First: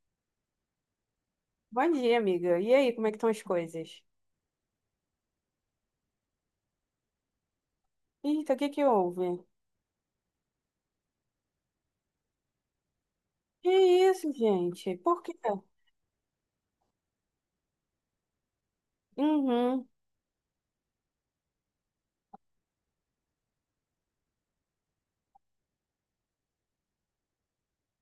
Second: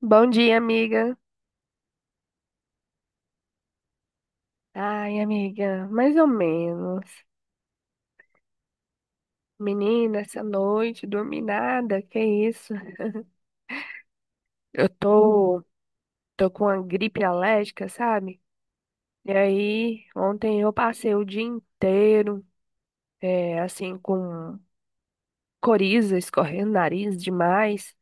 Bom dia, amiga. Bom dia, amiga. E aí, como é que estão as coisas? Ai, amiga, mais ou menos. Eita, o que que houve? Menina, essa noite, dormi nada, que isso? Que isso, Eu gente? Por quê? tô, tô com uma gripe alérgica, sabe? E Uhum, aí, ontem eu passei o dia inteiro, é, assim, com coriza escorrendo, o nariz demais,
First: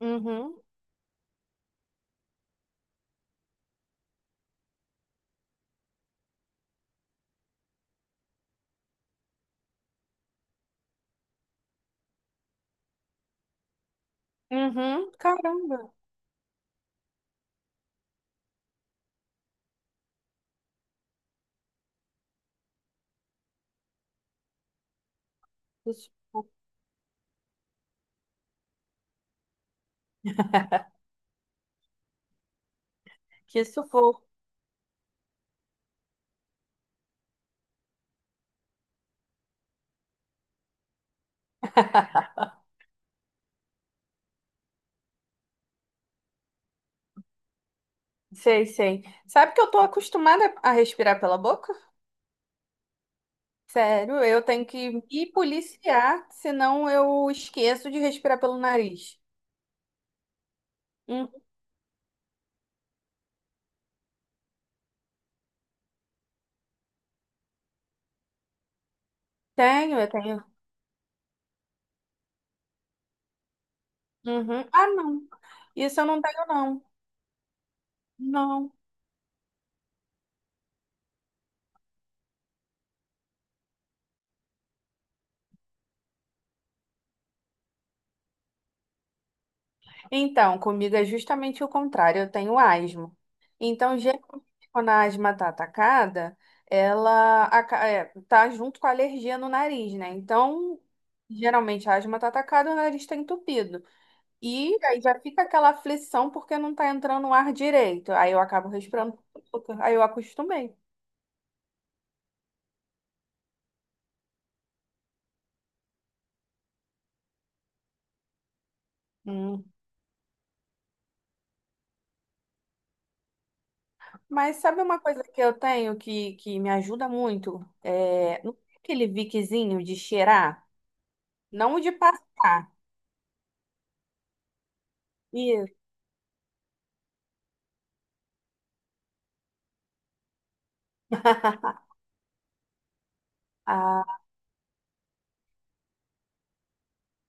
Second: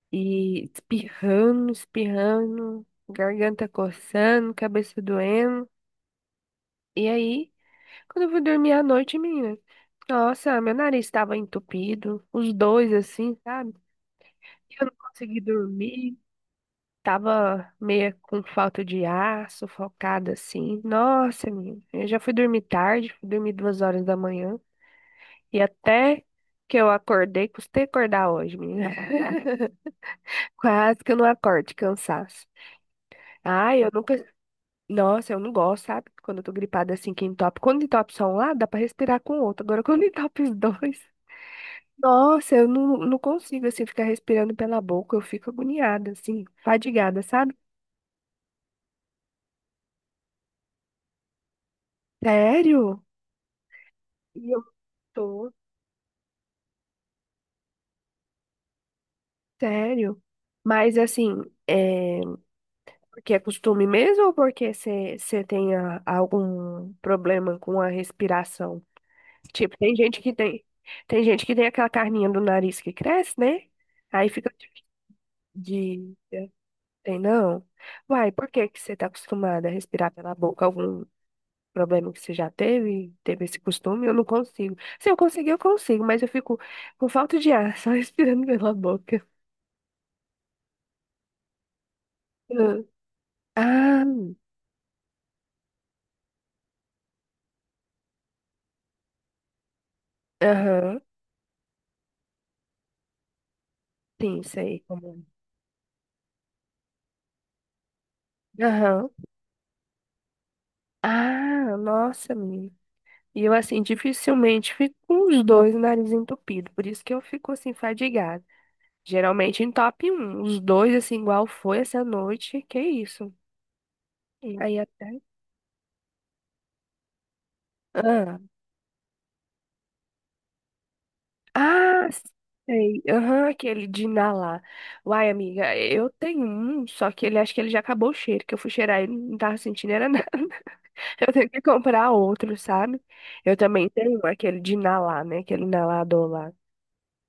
uhum, e espirrando, espirrando, garganta coçando, cabeça doendo. E aí, quando eu fui dormir à noite, menina, nossa, meu nariz estava entupido, os dois assim, sabe? Eu não uhum. consegui Caramba. dormir, tava meio com falta de ar, sufocada assim. Nossa, menina, eu já fui dormir tarde, fui dormir 2 horas da manhã e Que até sufoco. que eu acordei, custei acordar hoje, menina. Quase que eu não acordo de cansaço. Que Ai, eu nunca. sufoco. Nossa, eu não gosto, sabe? Quando eu tô gripada assim, que entope. Quando entope só um lado, dá pra respirar com o outro. Agora, quando entope os dois. Nossa, eu não consigo, assim, ficar respirando pela boca. Eu fico agoniada, assim, fadigada, sabe? Sei, sei. Sabe que eu tô acostumada a respirar pela boca? Sério? Sério, eu E eu tenho que me tô, policiar, senão eu esqueço de respirar pelo nariz. sério. Mas, Hum, assim, é... Porque é costume mesmo ou porque você tem algum problema com a respiração? Tipo, tem tenho, eu gente que tenho. tem... Tem gente que tem aquela carninha do nariz que cresce, né? Aí fica Uhum. Ah, não. Isso eu de... não tenho, não. Tem não? Uai, por que Não. que você tá acostumada a respirar pela boca? Algum problema que você já teve, teve esse costume, eu não consigo. Se eu conseguir, eu consigo, mas eu fico com falta de ar, só respirando pela boca. Então, comigo é justamente o contrário, eu tenho Ah, asma. Então, ah, geralmente, quando a asma tá atacada, ela tá junto com a alergia no nariz, né? Então, aham, geralmente a asma tá atacada, o nariz tá entupido. sim, E sei. aí já fica aquela aflição porque não tá entrando o ar direito. Aí eu É. acabo Aham. respirando pouco, aí eu acostumei. Ah, nossa, menina. E eu, assim, dificilmente fico com os dois nariz entupido, por isso que eu fico, assim, fadigada. Geralmente Hum. em top um os dois, assim, igual foi essa noite, que isso. E Mas aí sabe uma até... coisa que eu tenho que me ajuda muito? ah. É, não tem aquele viquezinho de cheirar, não o de Ah, passar. sei. Aham, aquele de inalar. Uai, amiga, eu tenho um, só que ele acho que ele já acabou o cheiro, que eu fui cheirar e não tava sentindo era nada. Eu tenho que comprar outro, sabe? Eu também tenho Ah, um, aquele de inalar, né? Aquele inalador lá.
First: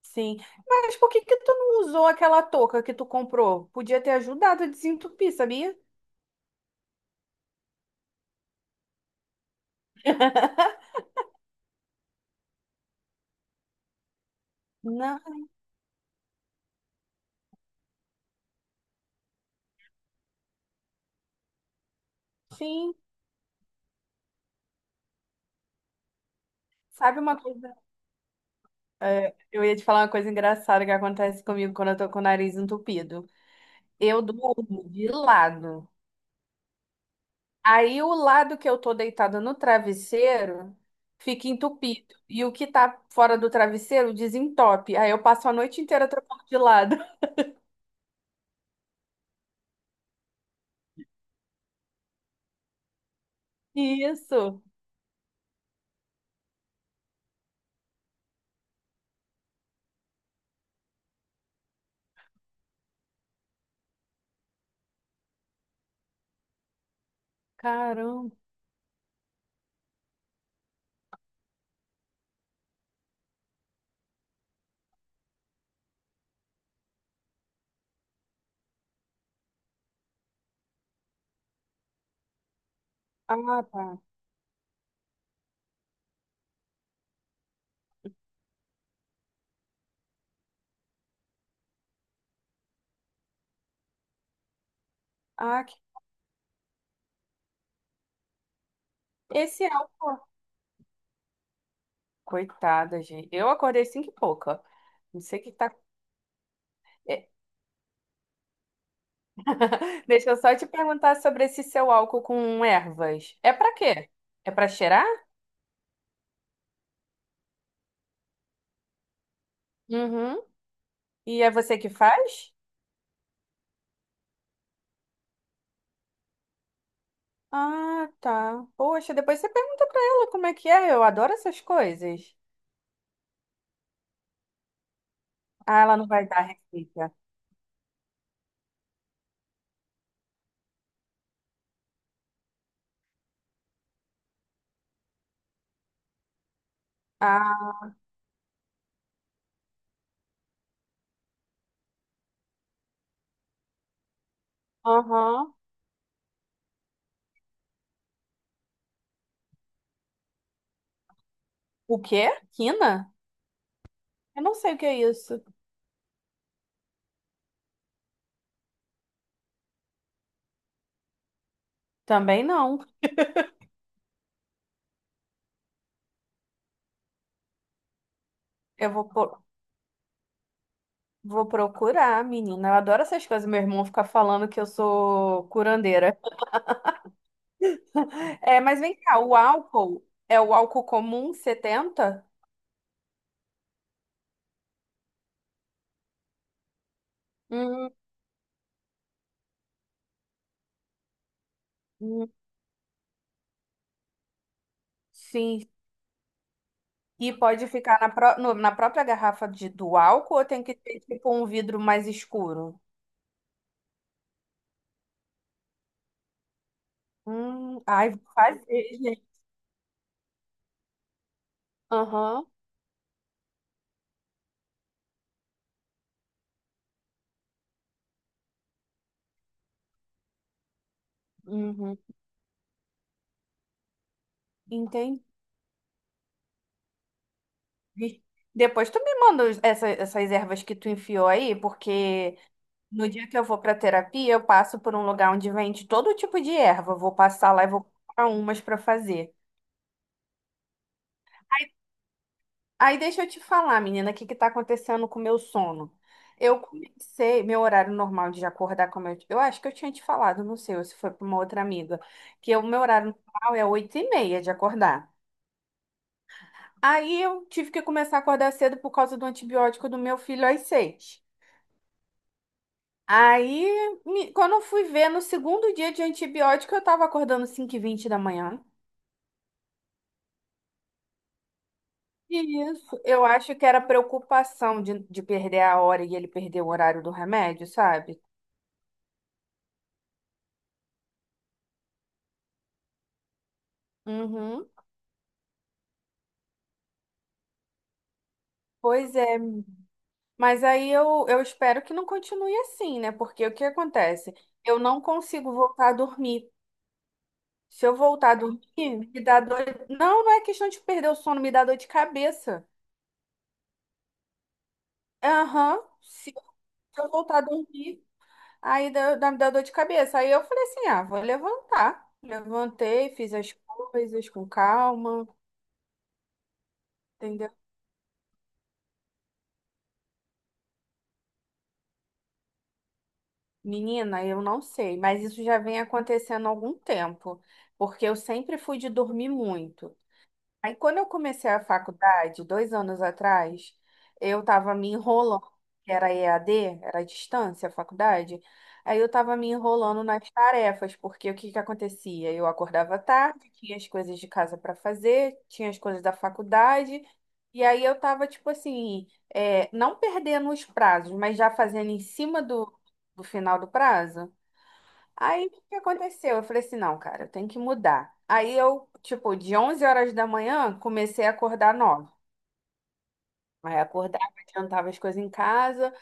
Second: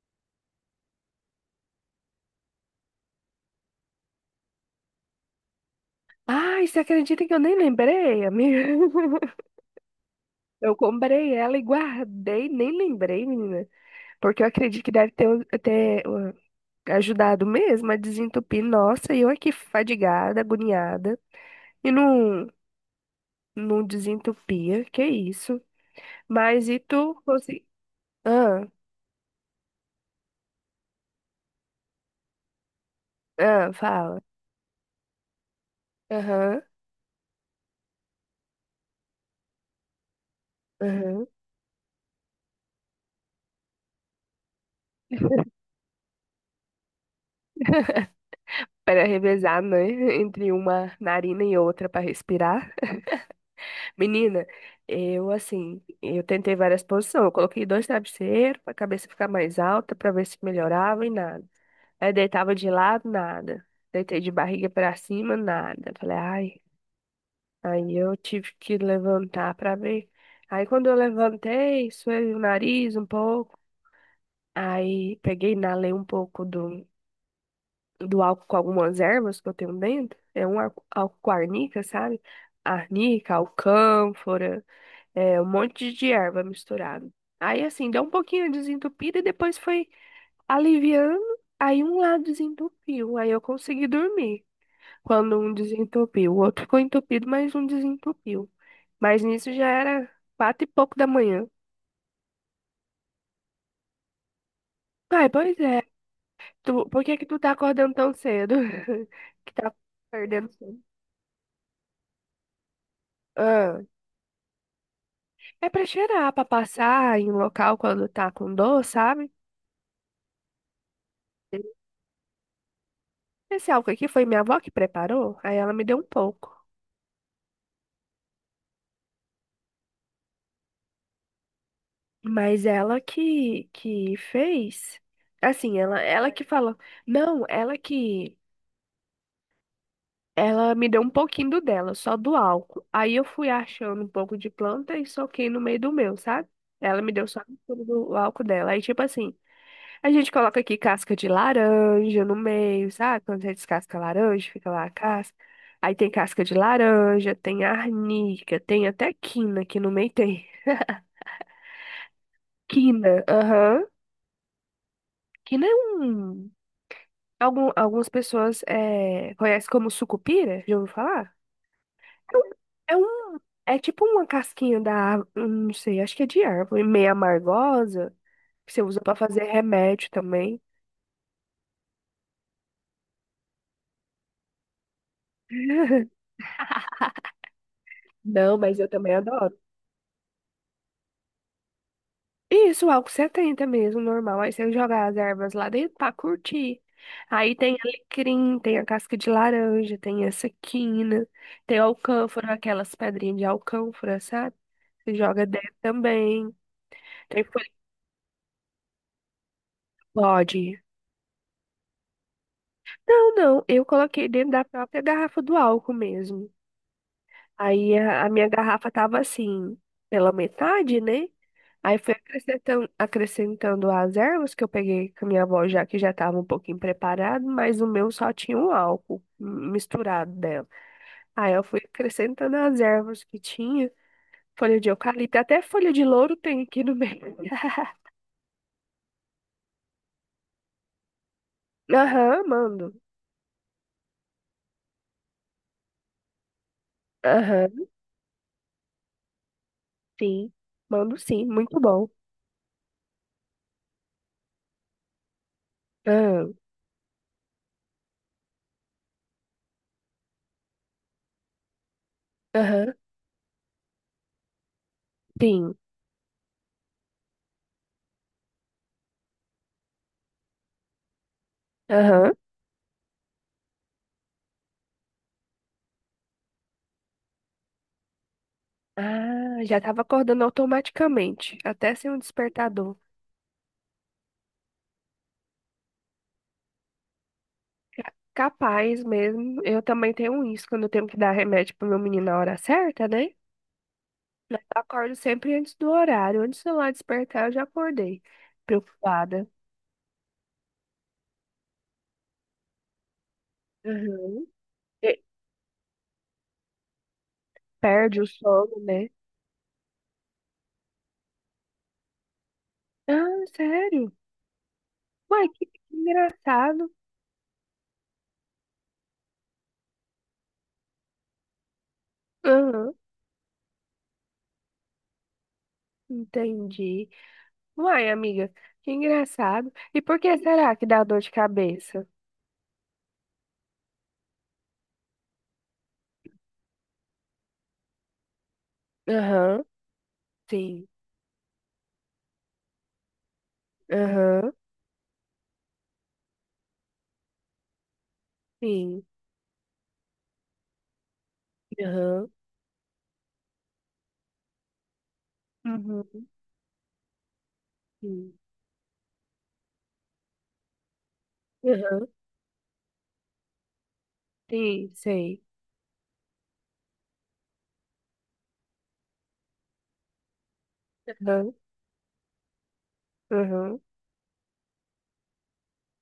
sim. Mas por que que tu não usou aquela touca que tu comprou? Podia ter ajudado a desentupir, sabia? Ai, você acredita que eu nem lembrei, amiga? Eu comprei ela e guardei, nem lembrei, menina. Porque eu acredito que deve Não, ter ajudado mesmo a desentupir. Nossa, e eu aqui fadigada, agoniada. E não. sim. Não desentupia, que isso. Mas e tu Sabe uma consegui... coisa? Ah, Eu ia te falar uma coisa engraçada que acontece comigo quando eu tô com o nariz entupido. ah, fala. Eu durmo de lado. Aham, Aí o lado que eu tô deitada no travesseiro aham. fica entupido. E o que tá fora do travesseiro desentope. Aí eu passo a noite inteira trocando de lado. Para revezar, né? Entre uma narina e outra para respirar. Menina, Isso. eu assim, eu tentei várias posições. Eu coloquei dois travesseiros para a cabeça ficar mais alta, para ver se melhorava e nada. Aí deitava de lado, nada. Deitei de barriga para cima, nada. Falei, ai. Aí eu Caramba. tive que levantar para ver. Aí quando eu levantei, suei o nariz um pouco. Aí peguei e inalei um pouco do álcool com algumas ervas que eu tenho dentro. É um álcool com arnica, sabe? Arnica, Ah, tá. alcânfora, é, um monte de erva misturado. Aí assim, deu um pouquinho desentupida e depois foi aliviando. Aí um lado desentupiu, aí eu consegui dormir. Quando um Ah, desentupiu, o outro ficou entupido, mas um desentupiu. Mas nisso esse já era álcool. 4 e pouco da manhã. Coitada, gente. Eu acordei cinco e pouca. Não Ai, sei o que pois tá. é. Tu, por que que É, tu tá acordando tão cedo? Que tá deixa eu perdendo só te sono. perguntar sobre esse seu álcool com ervas. É pra Ah, quê? É pra cheirar? é pra cheirar, pra passar em um local quando tá com dor, sabe? Uhum. E é você que faz? Esse álcool aqui foi minha avó que preparou, aí ela me deu um pouco. Ah, tá. Poxa, depois você pergunta pra ela como é que é. Eu adoro essas coisas. Mas ela que fez, assim, Ah, ela ela, não vai ela dar que falou, receita. não, ela me deu um pouquinho do dela, só do álcool. Aí eu fui achando um pouco de planta e soquei no meio do meu, sabe? Ela me deu só um Ah, pouco do álcool dela. Aí, tipo assim, a gente coloca aqui casca de laranja no meio, sabe? Quando você descasca a laranja, fica lá a casca. aham. Aí tem casca de laranja, tem arnica, tem até quina, que no meio tem. O quê? Quina? Quina, aham. Eu não sei o que é isso. Quina é um. Algumas pessoas conhecem como sucupira, já ouviu falar? Também não. É um. É tipo uma casquinha da árvore, não sei, acho que é de árvore, meio amargosa, que você Eu usa vou. pra po- fazer remédio também. Vou procurar, menina. Eu adoro essas coisas. Meu irmão fica falando que eu sou curandeira. Não, É, mas mas eu vem também cá, o adoro. álcool é o álcool comum 70? Isso, álcool 70 mesmo, normal. Aí você joga as ervas lá dentro pra curtir. Aí tem Hum, alecrim, tem a casca de laranja, tem essa quina, tem hum, alcânfora, aquelas pedrinhas de alcânfora, sabe? Você joga sim. dentro também. E Tem folha pode de ficar na, pró- no- na própria garrafa do álcool ou tem que bode. ter tipo um vidro mais escuro? Não, não, eu coloquei dentro da própria garrafa do álcool mesmo. Aí Ai, vou a minha fazer, garrafa tava gente. assim, pela metade, né? Aí fui Aham, acrescentando, acrescentando as ervas que eu peguei com a minha avó, já que já estava um pouquinho preparado, mas o meu só tinha um álcool misturado dela. Aí eu fui uhum, acrescentando as ervas que tinha, folha de entendi. eucalipto, até folha de louro tem aqui no meio. Depois tu me manda essas ervas que tu enfiou aí, porque Aham, mando. no dia que eu vou para terapia, eu passo por um lugar onde vende todo tipo de erva. Vou passar lá e vou Aham, comprar umas para fazer. sim. Mando sim, muito bom. Aí deixa eu te falar, menina, o que que tá acontecendo com o meu sono? Aham, Meu horário normal de acordar, como eu acho que eu tinha te falado, não sei, ou se foi para uma outra amiga, que o meu aham, horário normal é 8:30 de acordar. sim. Aí eu tive que começar a acordar cedo por causa do antibiótico do meu filho às 6. Aham. Aí, quando eu fui ver, no segundo dia de antibiótico, eu tava acordando 5:20 da manhã. Ah, já estava acordando automaticamente, até sem um despertador. Isso, eu acho que era preocupação de perder a hora e ele perder o horário do remédio, sabe? Capaz mesmo. Eu também tenho isso, quando eu tenho que dar remédio pro meu menino na hora certa, né? Eu Uhum. acordo sempre antes do horário. Antes do lá despertar, eu já acordei. Pois é, Preocupada. mas aí eu espero que não continue assim, né? Porque o que acontece? Uhum. Eu não E consigo voltar a dormir. Se eu perde o voltar a sono, né? dormir, me dá dor. Não, não é questão de perder o sono, me dá dor de cabeça. Ah, sério? Uai, que Aham. Se engraçado. se eu voltar a dormir, aí me dá dor de cabeça. Aí eu falei assim: ah, vou levantar. Aham, Levantei, fiz as coisas com calma. entendi. Entendeu? Uai, amiga, que engraçado. E por que será que dá dor de cabeça? Menina, eu não sei, mas isso já vem acontecendo há algum tempo, porque eu sempre fui de dormir Aham, muito. Aí, sim. quando eu comecei a faculdade, 2 anos atrás, eu Aham, estava me enrolando, que era EAD, era à distância, a faculdade. Aí sim. eu estava me enrolando nas tarefas, porque o que que Aham, acontecia? Eu acordava tarde, tinha as coisas de casa para fazer, tinha as coisas da uhum, faculdade, e aí eu estava, sim. tipo assim, é, não perdendo os prazos, mas já fazendo em Aham, cima do final do prazo. sim, sei. Aí, o que que aconteceu? Eu falei assim, não, cara, eu tenho que mudar. Aí eu, tipo, de 11 horas da manhã, comecei a Aham, acordar 9. Aí aham, acordava, adiantava as coisas em casa.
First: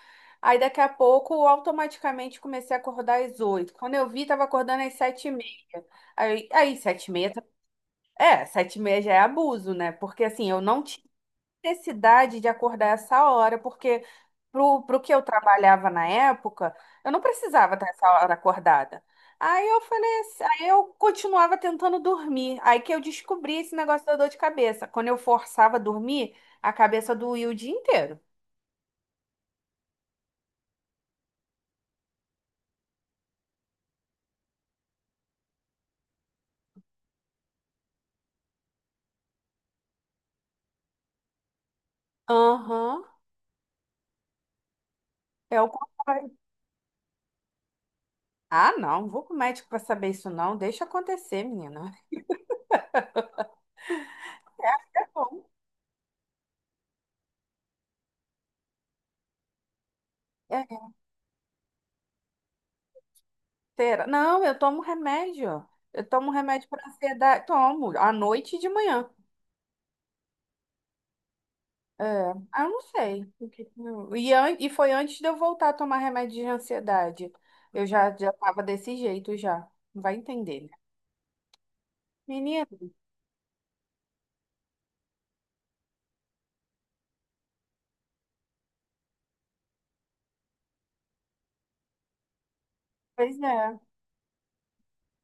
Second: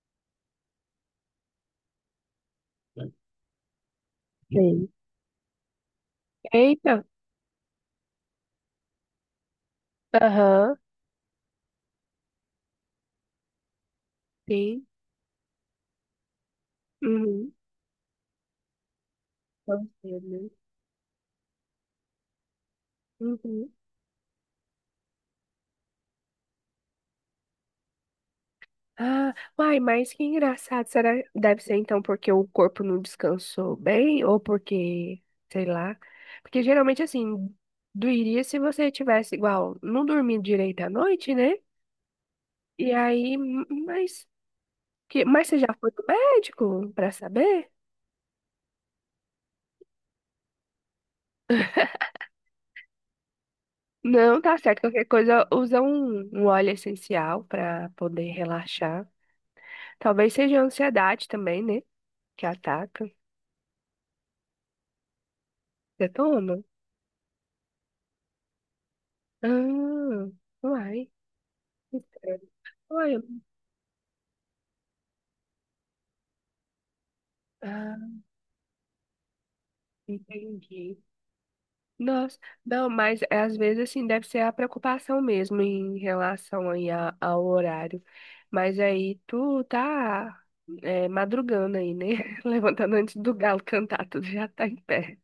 Aí daqui a pouco, eu automaticamente, comecei a acordar às 8. Quando eu vi, tava acordando sim. às 7:30. Aí Eita, 7 e meia, 7:30 já é abuso, né? Porque assim, eu aham, não tinha necessidade de acordar essa hora, porque pro, sim, pro que eu trabalhava na época, eu não uhum. precisava estar essa hora acordada. Aí eu Vamos falei ver, assim, né? aí eu continuava tentando dormir. Aí que eu descobri Uhum. esse negócio da dor de cabeça. Quando eu forçava a dormir, a cabeça doía o dia inteiro. Ah, uai, mas que engraçado. Será deve ser então porque o corpo não descansou bem ou porque, sei lá. Porque geralmente assim, doeria se você tivesse igual, não dormindo direito à noite, né? E Aham, aí, mas que, mas você é já o foi pro contrário. médico pra saber? Ah, não, não vou com o médico para saber isso, não. Deixa acontecer, menina. Não, tá certo. Qualquer É bom. coisa, usa um óleo essencial pra poder relaxar. Talvez seja a É, ansiedade também, né? Que ataca. será? Não, eu tomo remédio. Eu Você tomo toma? remédio para ansiedade. Tomo, à noite e de manhã. Ah, uai. Que É, estranho. ah, eu não Uai, sei. eu- O que que eu- E foi antes de eu voltar a tomar remédio de ansiedade. Eu ah, já tava desse jeito já. Vai entender, né? entendi. Nossa, Menina, não, mas é, às vezes assim deve ser a preocupação mesmo em relação aí ao horário. Mas aí tu tá é, madrugando aí, né? Levantando antes do pois galo é. cantar, tu já tá em pé.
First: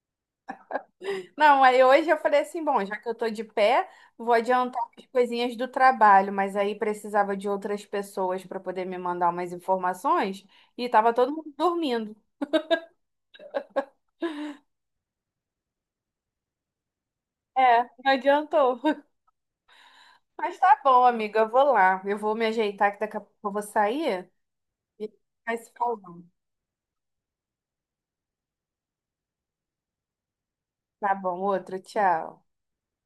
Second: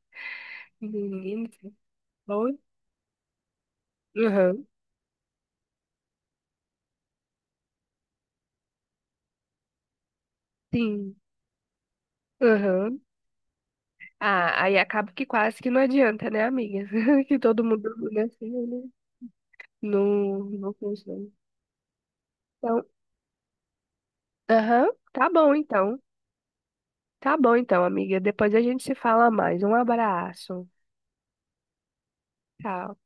Menino, Não, aí hoje eu falei bom. assim, bom, já que eu tô de pé, vou Aham, adiantar as coisinhas do trabalho, mas aí precisava de outras pessoas para poder me mandar umas informações e tava sim. todo mundo dormindo. Aham. Ah, aí acaba que quase que não adianta, né, amiga? Que todo É, mundo não né, assim, adiantou. né? Não, Mas não tá bom, funciona. amiga, eu vou lá. Eu vou me Então, ajeitar que daqui a pouco eu vou sair aham, e tá bom vai se então. falando. Tá bom então, amiga. Depois a gente se fala mais. Um abraço. Tá bom, outro, tchau. Tchau.